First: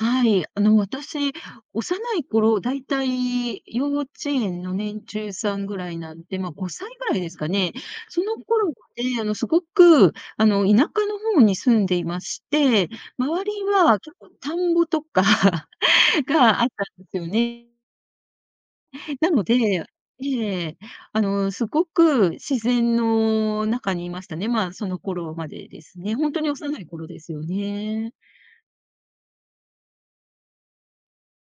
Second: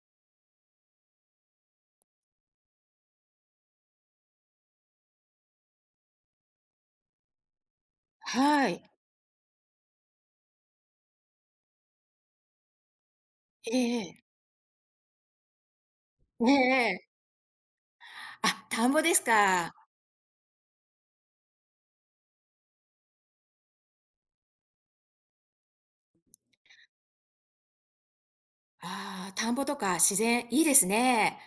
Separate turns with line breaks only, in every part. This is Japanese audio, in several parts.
はい。あの私、幼い頃、大体、幼稚園の年中さんぐらいなんで、ま、5歳ぐらいですかね。その
は
頃っ
い。
て、あのすごく、あの田舎の方に住んでいまして、周り
ええ
は、ちょ
ええ。
っと田んぼとか、
ええ
が、あった
え
ん
え。
ですよね。
あ、田んぼです
なの
か。
でええ、あの、凄く自然の中にいましたね、まあ、その頃までですね。ほんとに幼い頃ですよね。
あ、田んぼとか自然、いいですね。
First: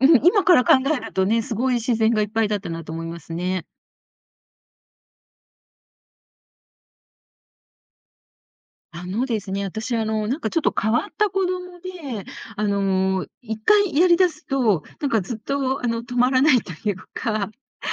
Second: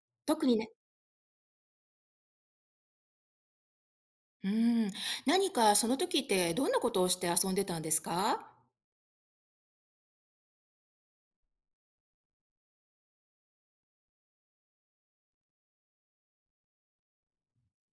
うん、
特
今か
に
ら
ね
考えるとね、凄い自然がいっぱいだったなと思いますね。
うーん、何か、そのときってどんなことをして遊んでたんですか？
あのですね、私、あの、なんかちょっと変わった子供で、あの、一回やりだすと、なんか、ずっとあの止まらないというか。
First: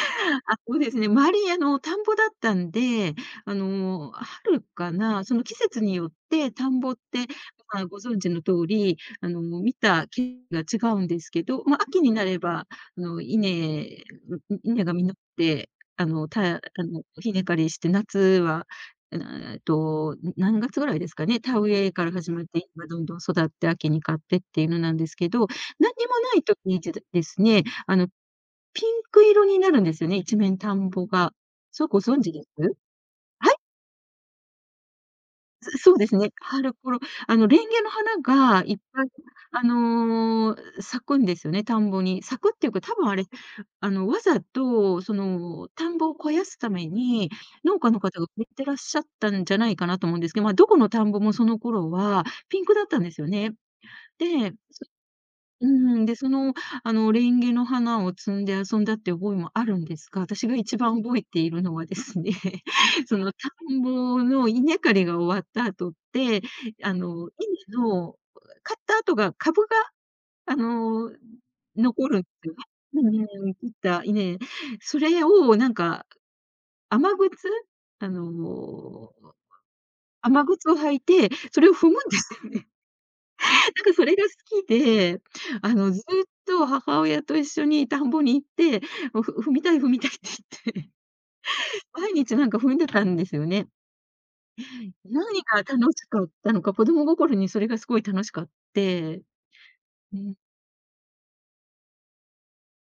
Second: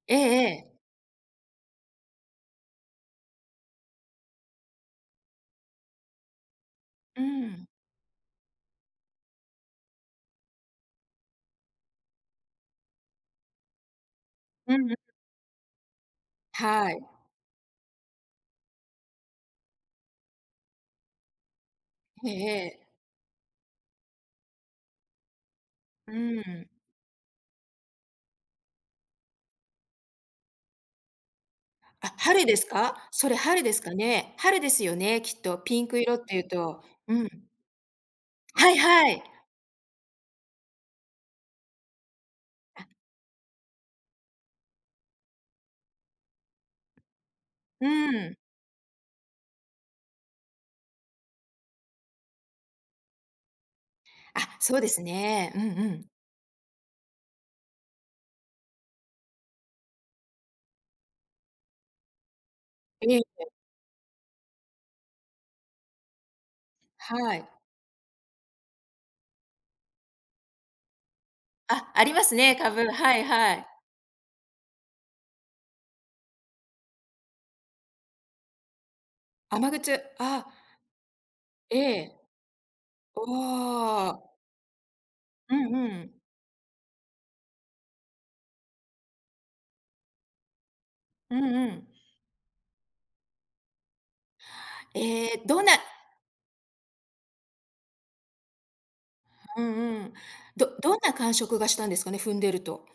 ええ
あ、
ええ。
そうですね、周りあの、田んぼだったんで、あの、春かな、その季節によって田んぼっ
う
て、
ん。
まあ、ご存知の通り、あの、見た、けが違うんですけど、ま、秋になれば、あの、稲、んん、
う
稲
ん、
が
う
実って、あの、たやあ
は
の、
い。
稲刈りして、夏は、あ、なな、えっと、何月ぐらいですかね、田植えから
へ
始まって、
え、ええ。
今どんどん育って秋に刈ってっていうのなんですけど、なんに
う
もな
ー
い時
ん。
にでど、ですね、あの、ピンク色になるんですよね、一面田んぼが。そ、ご
あ、
存知で
春
す？
ですか。それ
はい。
春ですかね。春ですよね、きっと。
ず
ピン
そう
ク
で
色
す
っ
ね。
ていう
春
と。
頃
う
あ
ん。
の、レンゲの花が
は
い
い
っぱい
はい。
あの、うう咲くんですよね、田んぼに、咲くっていうか、
あ。
多分あれ、あの、わざと、その、田んぼを肥やすために、農
う
家の方が
ん。
植えてらっしゃったんじゃないかなと思うんですけど、まあ、どこの田んぼもその頃は、ピンクだったんですよね。
あ、
で。
そうですね。うん-
うすう
う
ーん、
ん。
で、そのあの、レンゲの花を摘んで遊んだっていう覚えもあるんですが、私が一番覚えているのはですね、
え
そ
え、
の
え。
田んぼの稲刈りが終わった後って、あの、
はい。
稲の、うえ刈った後が株が、あの、ん、
あ、あ
残
り
る
ま
んで。
すね、株、
う
は
ぬ
いは
ん切っ
い。
た稲。それをなんか、雨靴、あの、お、
雨靴、
雨
ああ。
靴を履いて、それを
え
踏むんで
え。
すよね。
お、
なんかそれが好
あ。
きで、
う
あ
んう
のずっ
ん。
と母親と一緒に田んぼに行って、もう「ふ踏みたい踏みたい」って言って
うんうん。
毎日なんか踏んでたんですよね。
え、
何が
どんな
楽しかったのか、子供心にそれが凄い楽しかって。
うんうん。
うん。
どどんな感触がしたんですかね、踏んでると。